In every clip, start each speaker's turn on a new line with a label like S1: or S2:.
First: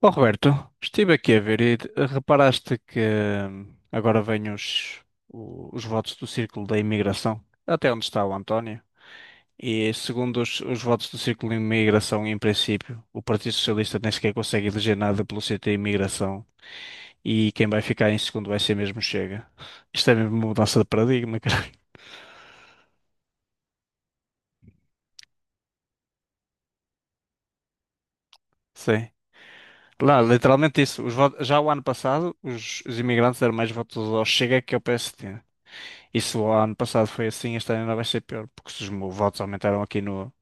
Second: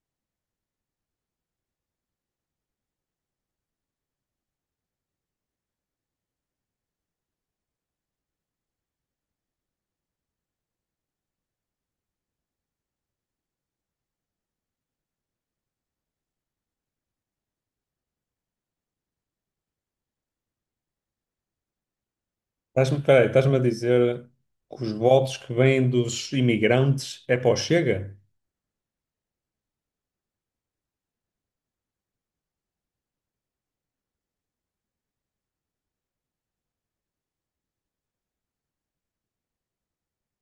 S1: Oh, Roberto, estive aqui a ver e reparaste que agora vêm os votos do Círculo da Imigração, até onde está o António. E segundo os votos do Círculo de Imigração, em princípio, o Partido Socialista nem sequer consegue eleger nada pelo CT Imigração e quem vai ficar em segundo vai ser mesmo o Chega. Isto é mesmo uma mudança de paradigma, caralho.
S2: Peraí, estás-me a dizer que os votos que vêm dos imigrantes é para o Chega?
S1: Sim. Lá, literalmente isso. Já o ano passado, os imigrantes deram mais votos ao Chega que ao PSD. Isso o ano passado foi assim, este ano ainda vai ser pior, porque se votos aumentaram aqui no,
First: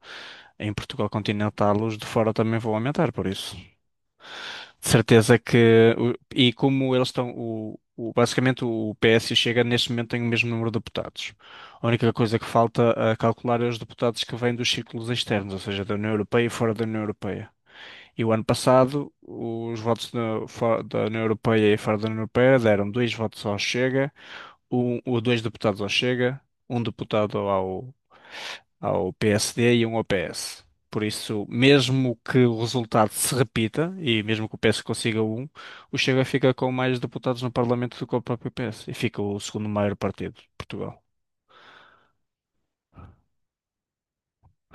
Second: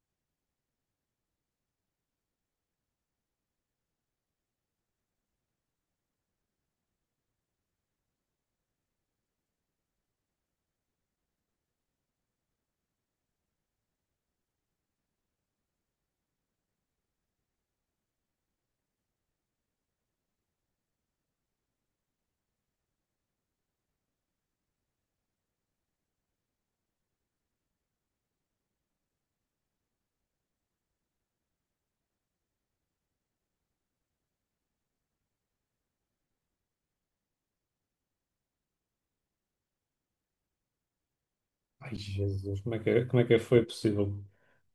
S1: em Portugal continental, os de fora também vão aumentar, por isso. De certeza que. E como eles estão. Basicamente, o PS e o Chega neste momento têm o mesmo número de deputados. A única coisa que falta a calcular é os deputados que vêm dos círculos externos, ou seja, da União Europeia e fora da União Europeia. E o ano passado, fora da União Europeia e fora da União Europeia deram dois votos ao Chega, um ou dois deputados ao Chega, um deputado ao PSD e um ao PS. Por isso, mesmo que o resultado se repita, e mesmo que o PS consiga um, o Chega fica com mais deputados no Parlamento do que o próprio PS. E fica o segundo maior partido de Portugal.
S2: Ai, Jesus, como é que foi possível?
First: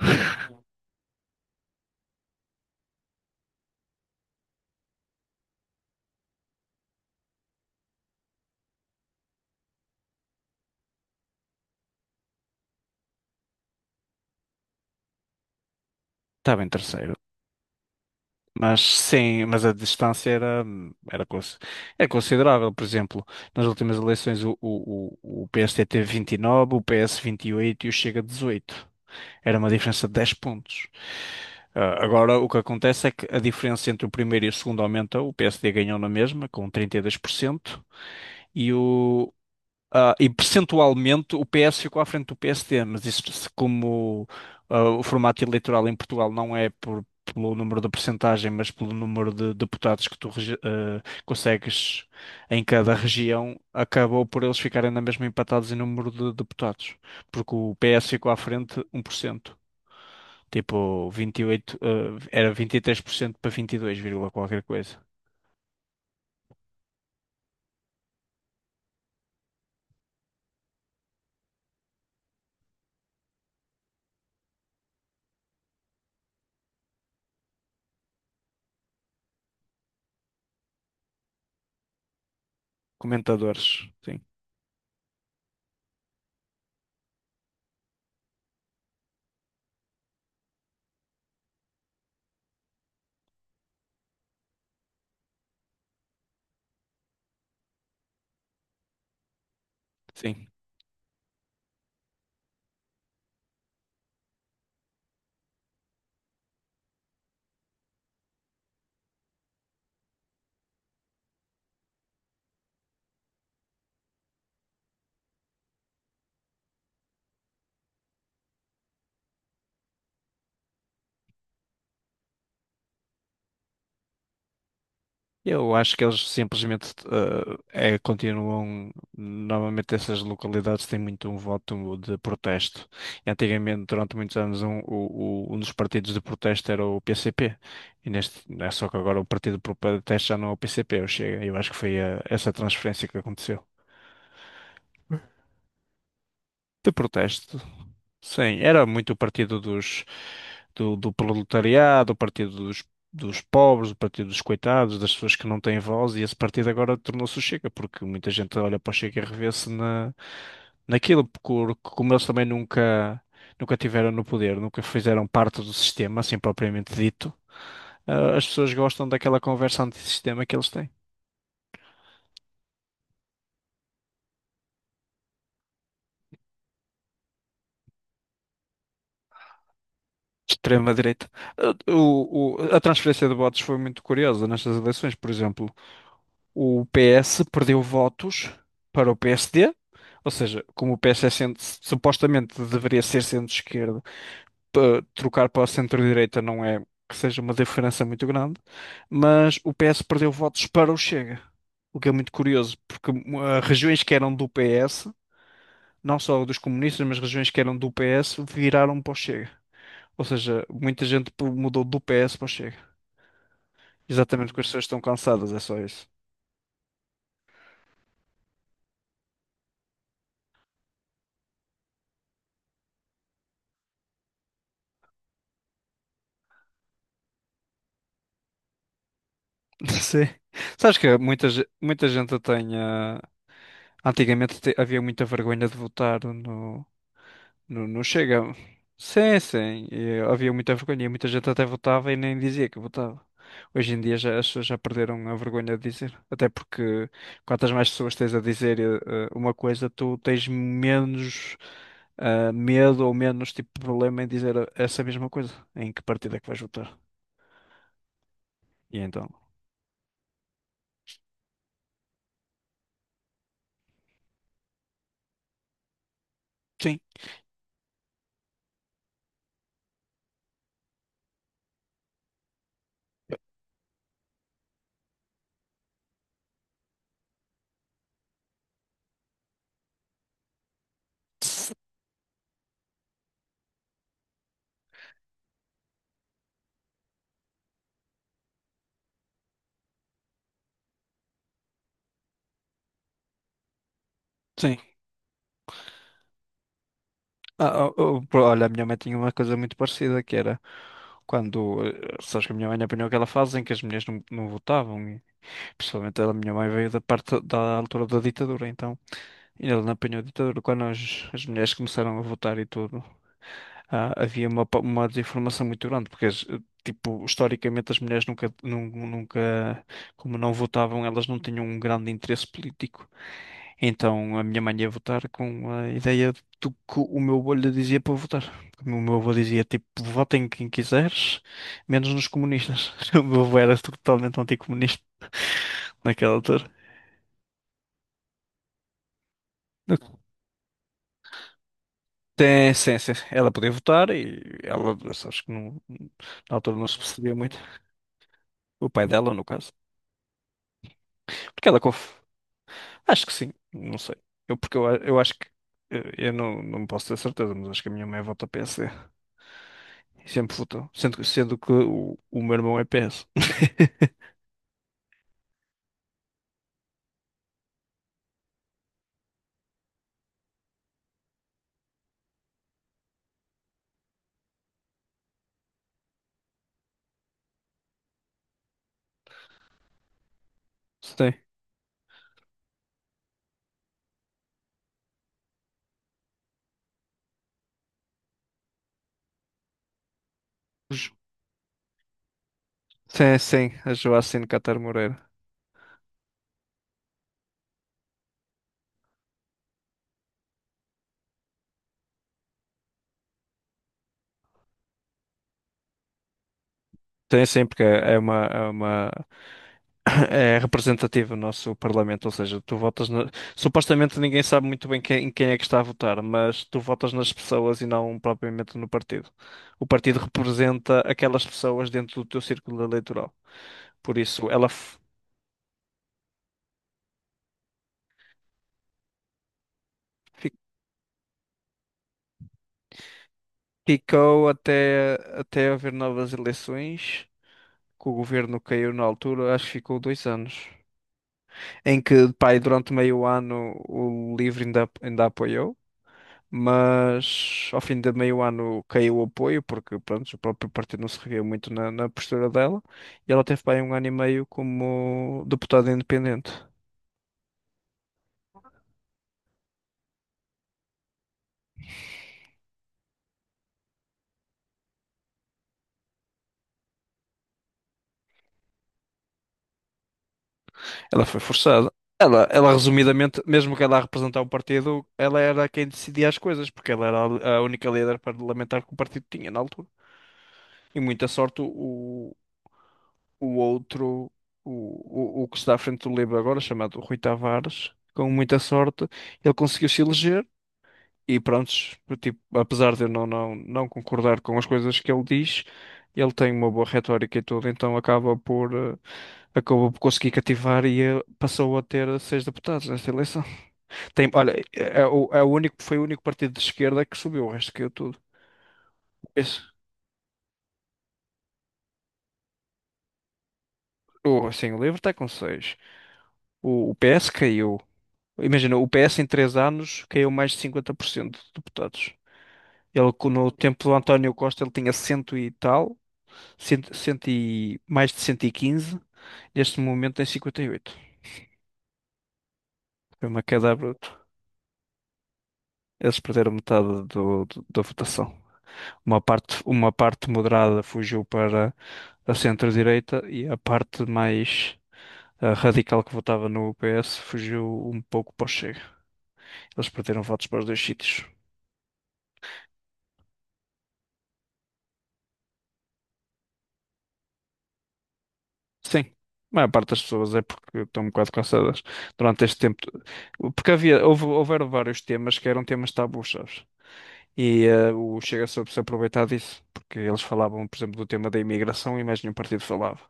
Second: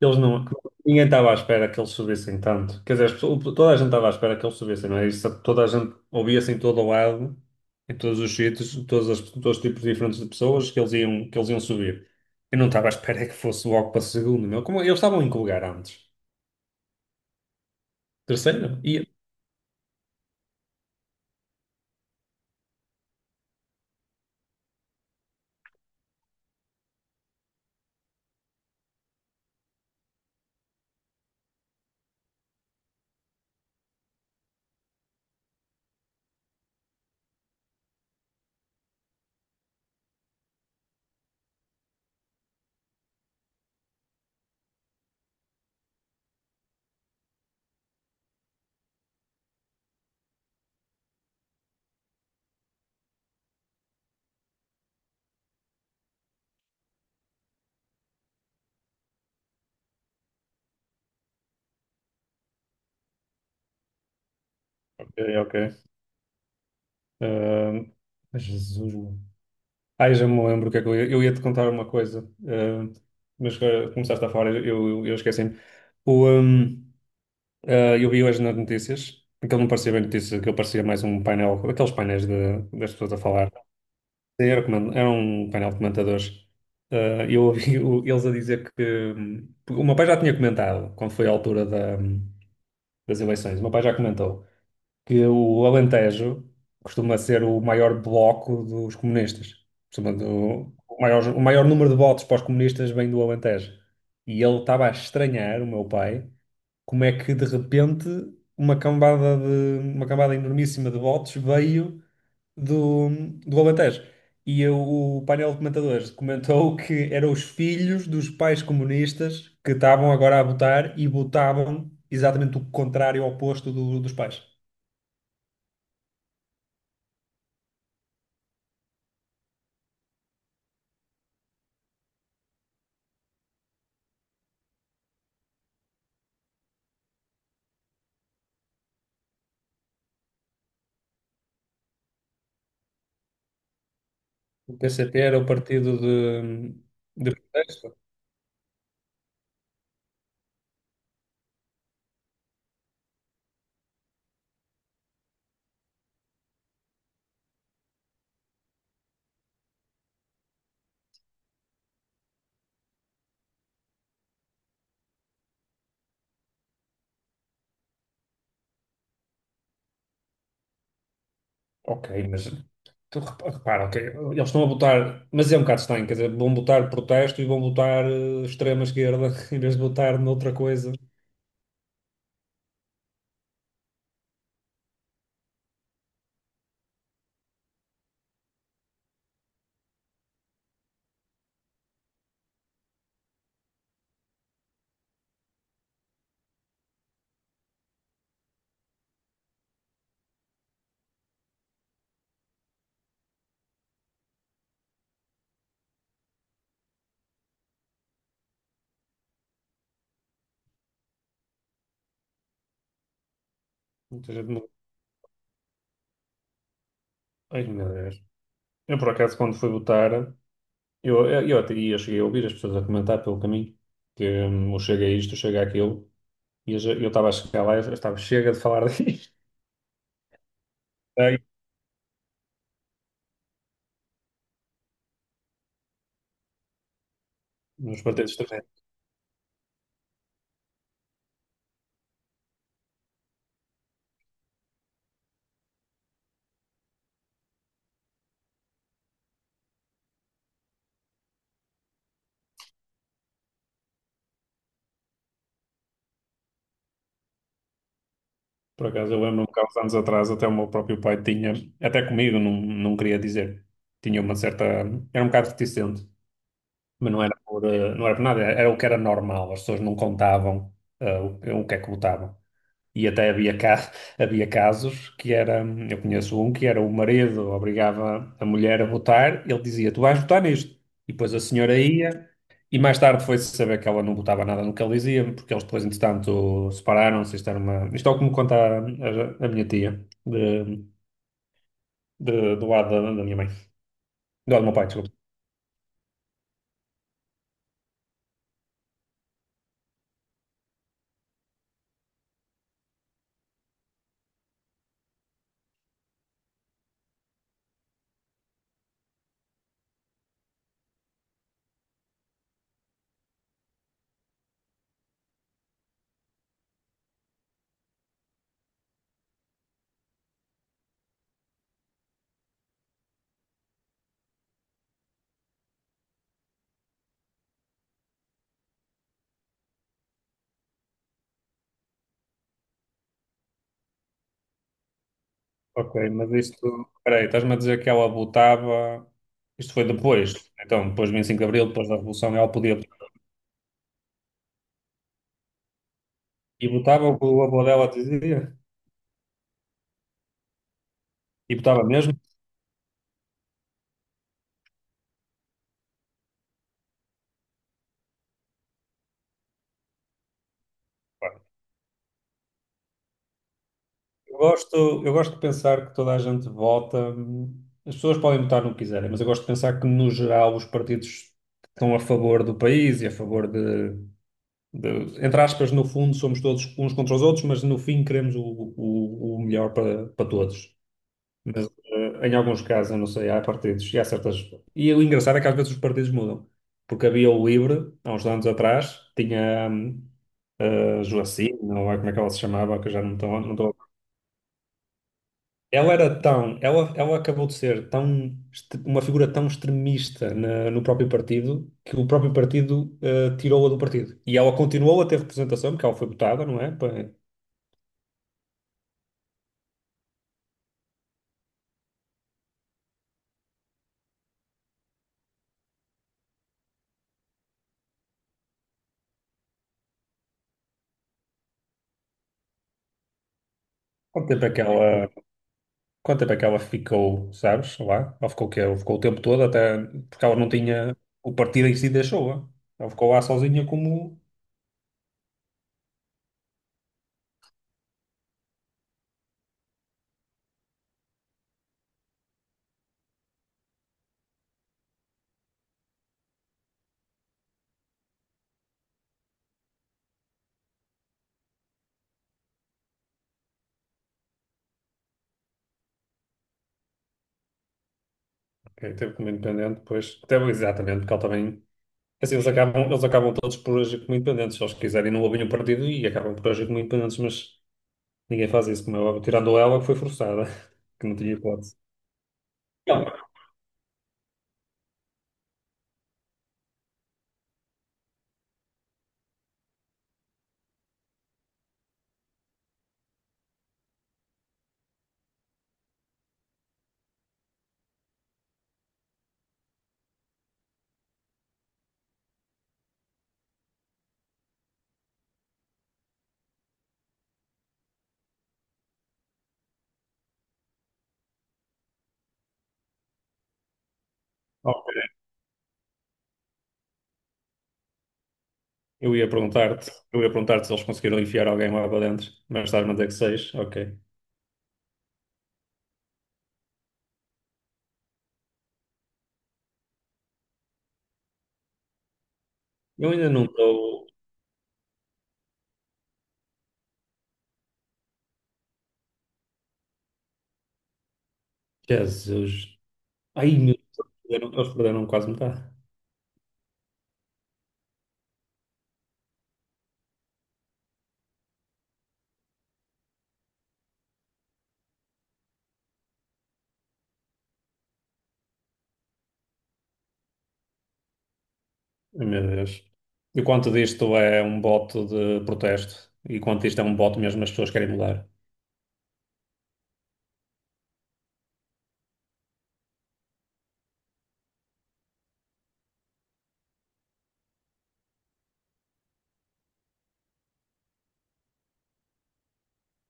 S2: Eles não, Ninguém estava à espera que eles subissem tanto. Quer dizer, toda a gente estava à espera que eles subissem, não é? Isso, toda a gente ouvia-se em todo o lado, em todos os sítios, todos os tipos diferentes de pessoas que eles iam subir. Eu não estava à espera que fosse logo para segundo, meu. Como, eles estavam em que lugar antes?
S1: Estava em terceiro.
S2: Terceiro?
S1: Mas
S2: Ia.
S1: sim, mas a distância era, cons- era considerável. Por exemplo, nas últimas eleições o PSD teve 29, o PS 28 e oito e o Chega 18. Era uma diferença de 10 pontos. Agora, o que acontece é que a diferença entre o primeiro e o segundo aumenta. O PSD ganhou na mesma, com 32%, e, o, e percentualmente o PS ficou à frente do PSD. Mas isso, como o formato eleitoral em Portugal não é por, pelo número da percentagem, mas pelo número de deputados que tu consegues em cada região, acabou por eles ficarem na mesma empatados em número de deputados, porque o PS ficou à frente 1%. Tipo, 28, era 23% para 22 vírgula qualquer coisa.
S2: Ok, ok. Ah, Jesus. Ai, já me lembro o que é que eu ia te contar uma coisa, eh, mas começaste a falar, eu esqueci-me. O, ehm, eu vi hoje nas notícias, aquilo não parecia bem notícias, aquilo parecia mais um painel, aqueles das pessoas a falar.
S1: Comentadores, sim,
S2: Era um painel de comentadores. Eu ouvi eles a dizer que. O meu pai já tinha comentado, quando foi a altura das eleições, o meu pai já comentou que o Alentejo costuma ser o maior bloco dos comunistas. Costuma
S1: sim.
S2: do- o maior número de votos para os comunistas vem do Alentejo. E ele estava a estranhar, o meu pai, como é que de repente uma cambada de uma cambada enormíssima de votos veio do, do Alentejo. E eu- o painel de comentadores comentou que eram os filhos dos pais comunistas que estavam agora a votar e votavam exatamente o contrário, ao oposto dos pais.
S1: Eu acho que eles simplesmente continuam. Normalmente, essas localidades têm muito um voto de protesto. Antigamente, durante muitos anos, um dos partidos de protesto era o PCP. E neste, é só que agora o partido de protesto já não é o PCP, é o Chega. Eu acho que foi essa transferência que aconteceu.
S2: O P C PCP era o partido de,
S1: De
S2: de
S1: protesto.
S2: protesto?
S1: Sim, era muito o partido dos, do proletariado, o partido dos, dos pobres, o partido dos coitados, das pessoas que não têm voz, e esse partido agora tornou-se o Chega, porque muita gente olha para o Chega e revê-se na, naquilo, porque como eles também nunca, nunca tiveram no poder, nunca fizeram parte do sistema, assim propriamente dito, as pessoas gostam daquela conversa antissistema que eles têm.
S2: Ok, mas repara, ok, eles estão a botar, mas é um bocado estranho, quer dizer, vão botar protesto e vão botar extrema esquerda em vez de botar noutra coisa.
S1: Extrema-direita. A transferência de votos foi muito curiosa nestas eleições. Por exemplo, o PS perdeu votos para o PSD, ou seja, como o PS é centro, supostamente deveria ser centro-esquerda, trocar para a centro-direita não é que seja uma diferença muito grande, mas o PS perdeu votos para o Chega, o que é muito curioso, porque regiões que eram do PS, não só dos comunistas, mas regiões que eram do PS, viraram para o Chega. Ou seja, muita gente mudou do PS para o Chega.
S2: Ou seja,
S1: Exatamente porque as
S2: não-
S1: pessoas estão cansadas, é só isso.
S2: Ai, meu Deus. Eu, por acaso, quando fui votar, eu até ia, cheguei a ouvir as pessoas a comentar pelo caminho que eu chego a isto, eu chego àquilo, e eu estava a chegar lá, eu estava chega de falar disto.
S1: Sim. Sabes que
S2: Ai,
S1: muita gente tem. Antigamente havia muita vergonha de votar no. Não,
S2: nos
S1: não
S2: partidos.
S1: chega. Sim, sim. E havia muita vergonha. E muita gente até votava e nem dizia que votava. Hoje em dia já, as pessoas já perderam a vergonha de dizer. Até porque quantas mais pessoas tens a dizer uma coisa, tu tens menos medo ou menos tipo de problema em dizer essa mesma coisa. Em que partida é que vais votar?
S2: Por
S1: E
S2: acaso, eu
S1: então.
S2: lembro-me que há uns anos atrás até o meu próprio pai tinha, até comigo, não queria dizer, tinha uma certa, era um bocado reticente,
S1: Sim.
S2: mas não era por nada, era o que era normal, as pessoas não contavam o que é que votavam. E até havia casos que era, eu conheço um que era o marido obrigava a mulher a votar, ele dizia, tu vais votar nisto. E depois a senhora ia, e mais tarde foi-se saber que ela não votava nada no que ele dizia, porque eles depois, entretanto, separaram-se. Isto era uma... isto é o que me conta a minha tia, do lado da minha mãe, do lado do meu
S1: Sim.
S2: pai, desculpa.
S1: Olha, a minha mãe tinha uma coisa muito parecida que era sabes que a minha mãe apanhou aquela fase em que as mulheres não votavam. Principalmente a minha mãe veio da parte da altura da ditadura, então ainda não apanhou a ditadura. Quando as mulheres começaram a votar e tudo, havia uma desinformação muito grande, porque tipo, historicamente as mulheres nunca, como não votavam, elas não tinham um grande interesse político. Então a minha mãe ia votar com a ideia do que o meu avô lhe dizia para votar. Como o meu avô dizia, tipo, votem em quem quiseres, menos nos comunistas. O meu avô era totalmente anticomunista
S2: Ok, mas
S1: naquela
S2: isto,
S1: altura.
S2: peraí, estás-me a dizer que ela votava, isto foi depois, então, depois de 25 de Abril, depois da Revolução, ela
S1: Tem,
S2: podia.
S1: sim, sim. Ela podia votar e ela, acho que não, na
S2: E
S1: altura não se
S2: botava o que
S1: percebia
S2: o
S1: muito.
S2: avô dela dizia.
S1: O pai dela, no caso.
S2: E
S1: Porque ela
S2: botava
S1: conf.
S2: mesmo.
S1: Acho que sim, não sei. Eu, porque eu, eu acho que. Eu, não posso ter certeza, mas acho que a minha mãe vota PSD. E sempre votou. Sendo, que-
S2: Pá,
S1: sendo que o meu irmão é PS.
S2: Eu gosto, eu gosto de pensar que toda a gente vota. As pessoas podem votar no que quiserem, mas eu gosto de pensar que, no geral, os partidos que estão a favor do país e a favor de- entre aspas, no fundo, somos todos uns contra os outros, mas no fim queremos o melhor para todos.
S1: Sim.
S2: Mas em alguns casos, eu não sei, há partidos e há certas. E o engraçado é que às vezes os partidos mudam. Porque havia o LIVRE, há uns anos atrás, tinha a
S1: Ju-
S2: Joacine, não é como é que ela se chamava, que eu já não
S1: sim,
S2: estou. Não
S1: sim.
S2: estou...
S1: A Joacine Catar Moreira.
S2: Ela era tão... Ela acabou de ser tão... Uma figura tão extremista no próprio partido que o próprio partido tirou-a do partido. E ela continuou a ter representação, porque ela foi votada, não é?
S1: Sim, sim, porque é uma, é uma é representativo o nosso Parlamento, ou seja, tu votas na. Supostamente ninguém sabe muito bem quem, em quem é que está a votar, mas tu votas nas pessoas e não propriamente no partido. O partido representa aquelas pessoas dentro do teu círculo eleitoral. Por
S2: Quanto tempo
S1: isso,
S2: é que ela. Quanto tempo é que ela ficou, sabes, lá? Ela ficou o quê? Ela ficou o tempo todo até... Porque ela não
S1: fi-
S2: tinha... O partido em si deixou-a. Ela ficou lá sozinha como...
S1: ficou até haver novas eleições, que o governo caiu na altura, acho que ficou 2 anos, em que, pá, e durante meio ano o Livre ainda apoiou. Mas ao fim de meio ano caiu o apoio, porque pronto, o próprio partido não se reviu muito na, na postura dela, e ela teve bem 1 ano e meio como deputada independente.
S2: Ok, teve como independente, depois... Até, exatamente, porque ela também... Assim, eles acabam todos por agir como independentes. Se eles quiserem, não ouvem o partido e acabam por agir como independentes, mas ninguém faz isso, como é óbvio. Tirando ela, que foi forçada, que não
S1: Ela
S2: tinha
S1: foi
S2: hipótese.
S1: forçada.
S2: Não.
S1: Resumidamente, mesmo que ela a representar o partido, ela era quem decidia as coisas, porque ela era a única líder parlamentar que o partido tinha na altura. E muita sorte o outro, o que está à frente do Livre agora, chamado Rui Tavares, com muita sorte, ele conseguiu se eleger. E prontos, tipo, apesar de eu não concordar com as coisas que ele diz, ele tem uma boa retórica e tudo, então acaba por, acabou por conseguir cativar e passou a ter seis deputados nesta eleição. Tem, olha,
S2: Ok.
S1: é, é o, é o único, foi o único partido de esquerda que subiu, o resto caiu tudo.
S2: Eu ia
S1: Esse,
S2: perguntar-te, eu ia perguntar-te se eles conseguiram enfiar alguém lá para dentro, mas estás-me a dizer que seis, ok.
S1: o, assim, o LIVRE está com seis. O PS caiu. Imagina, o PS em 3 anos caiu mais de 50% de deputados.
S2: Eu
S1: Ele,
S2: ainda não
S1: no tempo do
S2: estou...
S1: António Costa, ele tinha cento e tal. Cento, cento e, mais de 115, neste momento tem 58.
S2: Jesus...
S1: Foi uma
S2: Ai,
S1: queda
S2: meu
S1: bruta.
S2: Deus, eles perderam quase metade.
S1: Eles perderam metade da votação. Uma parte moderada fugiu para a centro-direita e a parte mais radical que votava no PS fugiu um pouco para o Chega. Eles perderam votos para os dois sítios.
S2: Ai, meu Deus. E quanto disto é um bote de protesto? E quanto isto é um bote mesmo as pessoas querem mudar?
S1: Sim, a maior parte das pessoas é porque estão um bocado cansadas durante este tempo. Porque havia, houve, houveram vários temas que eram temas tabus, sabes? E o Chega soube se aproveitar disso, porque eles falavam, por exemplo, do tema da imigração e mais nenhum partido falava.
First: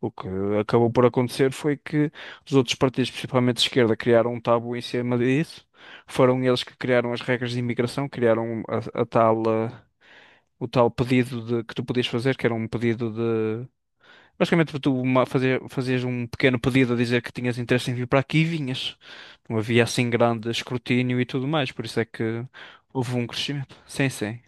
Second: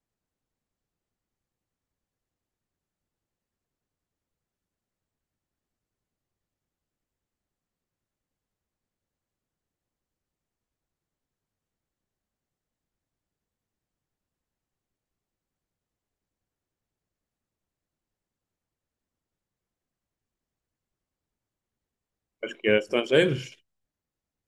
S1: O que acabou por acontecer foi que os outros partidos, principalmente de esquerda, criaram um tabu em cima disso. Foram eles que criaram as regras de imigração, criaram a tal, o tal pedido de, que tu podias fazer, que era um pedido de. Basicamente, tu fazer, fazias um pequeno pedido a dizer que tinhas interesse em vir para aqui e vinhas. Não havia assim grande escrutínio e tudo mais, por isso é que
S2: Acho que é
S1: houve um
S2: estrangeiros.
S1: crescimento. Sim, sim.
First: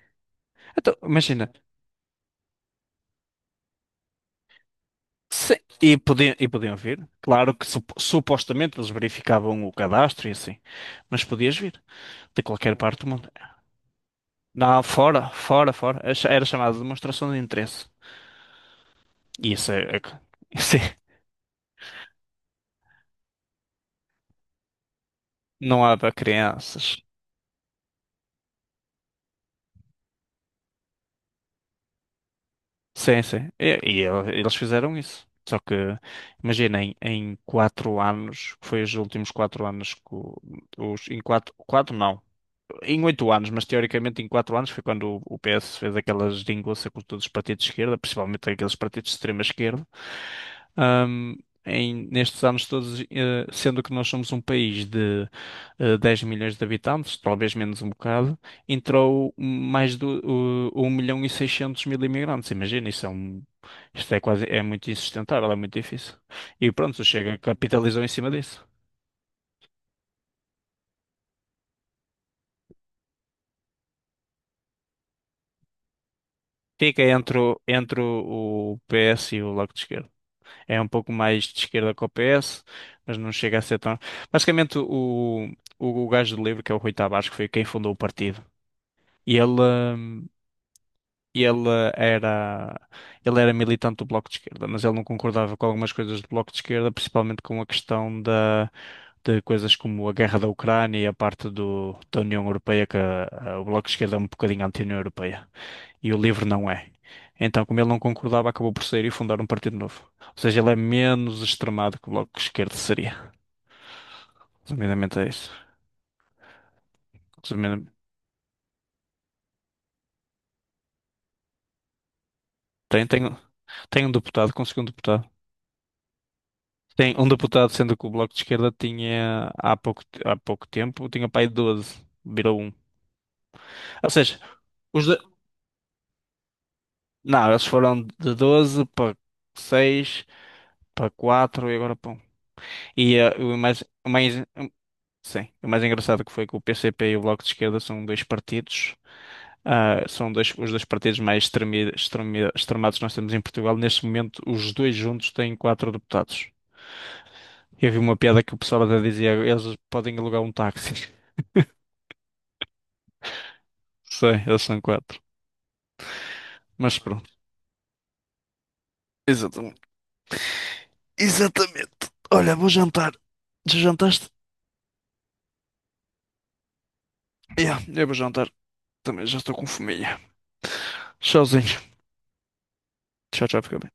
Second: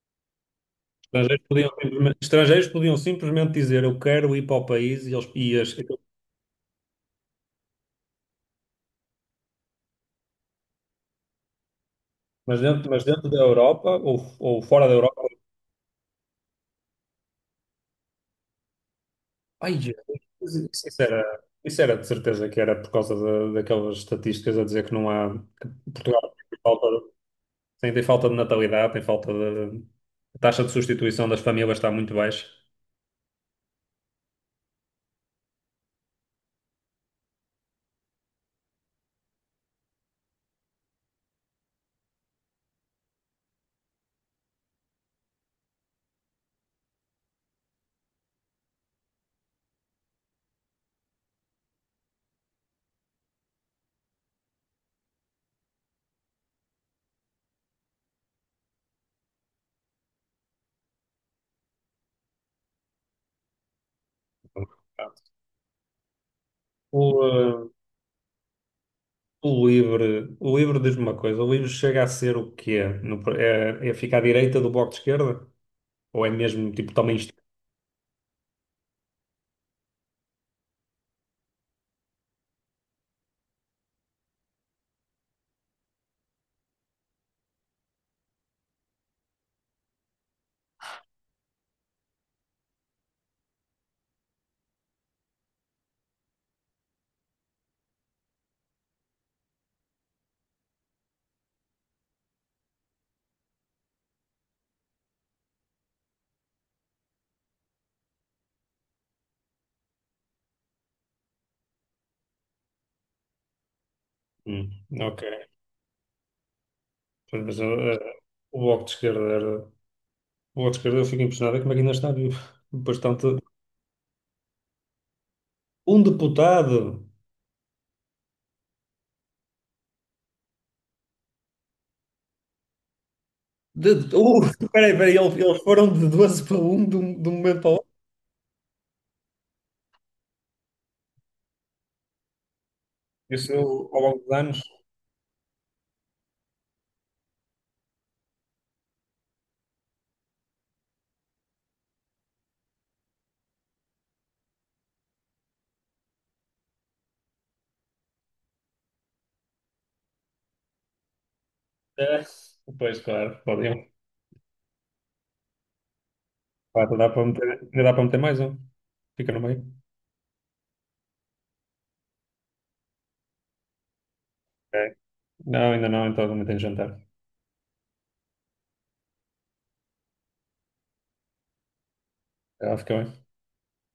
S1: Então,
S2: Estrangeiros
S1: imagina,
S2: podiam simplesmente, estrangeiros podiam simplesmente dizer eu quero ir para o país e eles e
S1: e podiam, podiam vir. Claro que supostamente eles verificavam o cadastro e assim, mas podias vir de
S2: mas
S1: qualquer
S2: dentro,
S1: parte
S2: mas
S1: do mundo.
S2: dentro da Europa ou
S1: Não,
S2: fora da Europa.
S1: fora, fora, fora. Era era chamada de demonstração de interesse. E isso
S2: Ai,
S1: é, é que.
S2: Jesus,
S1: Isso é,
S2: isso era de certeza que era por causa daquelas estatísticas a dizer que não há que
S1: não há para
S2: Portugal.
S1: crianças.
S2: Sim, tem falta de natalidade, tem falta de. A taxa de substituição das famílias está muito baixa.
S1: Sim, sim. E, eles fizeram isso. Só que, imaginem, em 4 anos, foi os últimos 4 anos que em quatro, quatro não. Em 8 anos, mas teoricamente em 4 anos foi quando o PS fez aquelas geringonça com todos os partidos de esquerda, principalmente aqueles partidos de extrema esquerda. Ahm, Em, nestes anos todos, sendo que nós somos um país de 10 milhões de habitantes, talvez menos um bocado, entrou mais de 1 milhão e seiscentos mil imigrantes. Imagina, isso é um, isto é quase, é muito insustentável, é muito difícil. E pronto,
S2: O,
S1: o Chega
S2: eh,
S1: capitalizou em cima disso.
S2: o Livre diz-me uma coisa, o Livre chega a ser o quê? No- é, é ficar à direita do Bloco de Esquerda? Ou é mesmo, tipo,
S1: Fica
S2: também...
S1: entre, entre o PS e o Bloco de Esquerda. É um pouco mais de esquerda que o PS, mas não chega a ser tão. Basicamente, o gajo do livre que é o Rui Tavares, que foi quem fundou o partido, e ele era, ele era militante do Bloco de Esquerda, mas ele não concordava com algumas coisas do Bloco de Esquerda, principalmente com a questão da, de coisas como a guerra da Ucrânia e a parte do, da União Europeia, que o Bloco de Esquerda é um bocadinho anti-União Europeia. E o livre não é. Então, como ele não concordava, acabou por sair e fundar um partido novo. Ou seja, ele é menos extremado que o Bloco de Esquerda seria.
S2: Hum,
S1: Resumidamente
S2: ok.
S1: é isso.
S2: Mas,
S1: Resumidamente,
S2: o Bloco de Esquerda era... O Bloco de Esquerda, eu fico impressionado é como é que ainda está vivo.
S1: tem, tem,
S2: Bastante...
S1: tem um deputado, conseguiu um deputado.
S2: Um deputado!
S1: Tem um deputado, sendo que o Bloco de Esquerda tinha, há pouco tempo, tinha pai de 12, virou um.
S2: De,
S1: Ou
S2: de-
S1: seja,
S2: uh, peraí,
S1: os
S2: peraí,
S1: do-
S2: eles foram de 12 para 1 de um
S1: não,
S2: momento
S1: eles
S2: para o outro.
S1: foram de 12 para 6 para 4 e agora para 1. E
S2: Isso
S1: o mais,
S2: ao
S1: o
S2: longo dos
S1: mais.
S2: anos.
S1: Sim, o mais engraçado que foi que o PCP e o Bloco de Esquerda são dois partidos. Ah, são dois, os dois partidos mais extremados que nós temos em Portugal. Neste momento, os dois juntos têm quatro deputados. Eu vi uma piada que o pessoal até dizia: eles podem alugar um táxi.
S2: É. Pois, claro, podiam.
S1: Sei, eles são quatro.
S2: Vai,
S1: Mas
S2: dá para
S1: pronto.
S2: meter, ainda dá para meter mais um. Fica no meio.
S1: Exatamente. Exatamente. Olha, vou jantar. Já jantaste?
S2: Ok. Não, ainda não, então não tenho jantar.
S1: Yeah, eu vou jantar. Também já estou com fominha. Tchauzinho.
S2: Já ficou.
S1: Tchau, tchau, fica bem.